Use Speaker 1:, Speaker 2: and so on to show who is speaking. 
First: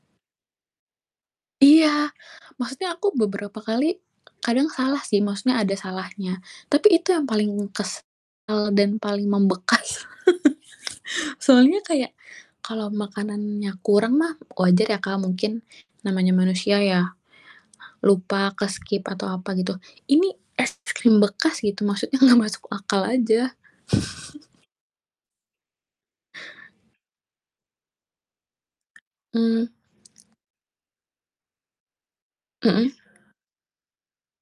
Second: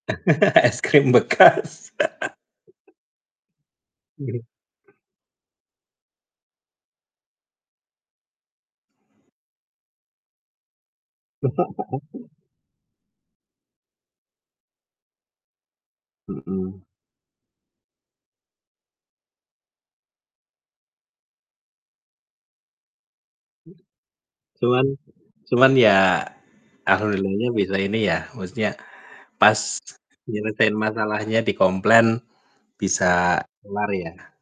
Speaker 1: Es krim bekas.
Speaker 2: Iya, maksudnya aku beberapa kali, kadang salah sih, maksudnya ada salahnya, tapi itu yang paling kesel dan paling membekas. Soalnya kayak, kalau makanannya kurang mah wajar ya, Kak, mungkin namanya manusia
Speaker 1: Mhm.
Speaker 2: ya, lupa ke-skip atau apa gitu. Ini es krim bekas gitu, maksudnya nggak masuk akal aja.
Speaker 1: Cuman cuman ya alhamdulillahnya bisa ini ya, maksudnya, pas
Speaker 2: Mmm.
Speaker 1: nyeritain masalahnya dikomplain
Speaker 2: Mhm.
Speaker 1: bisa kelar ya.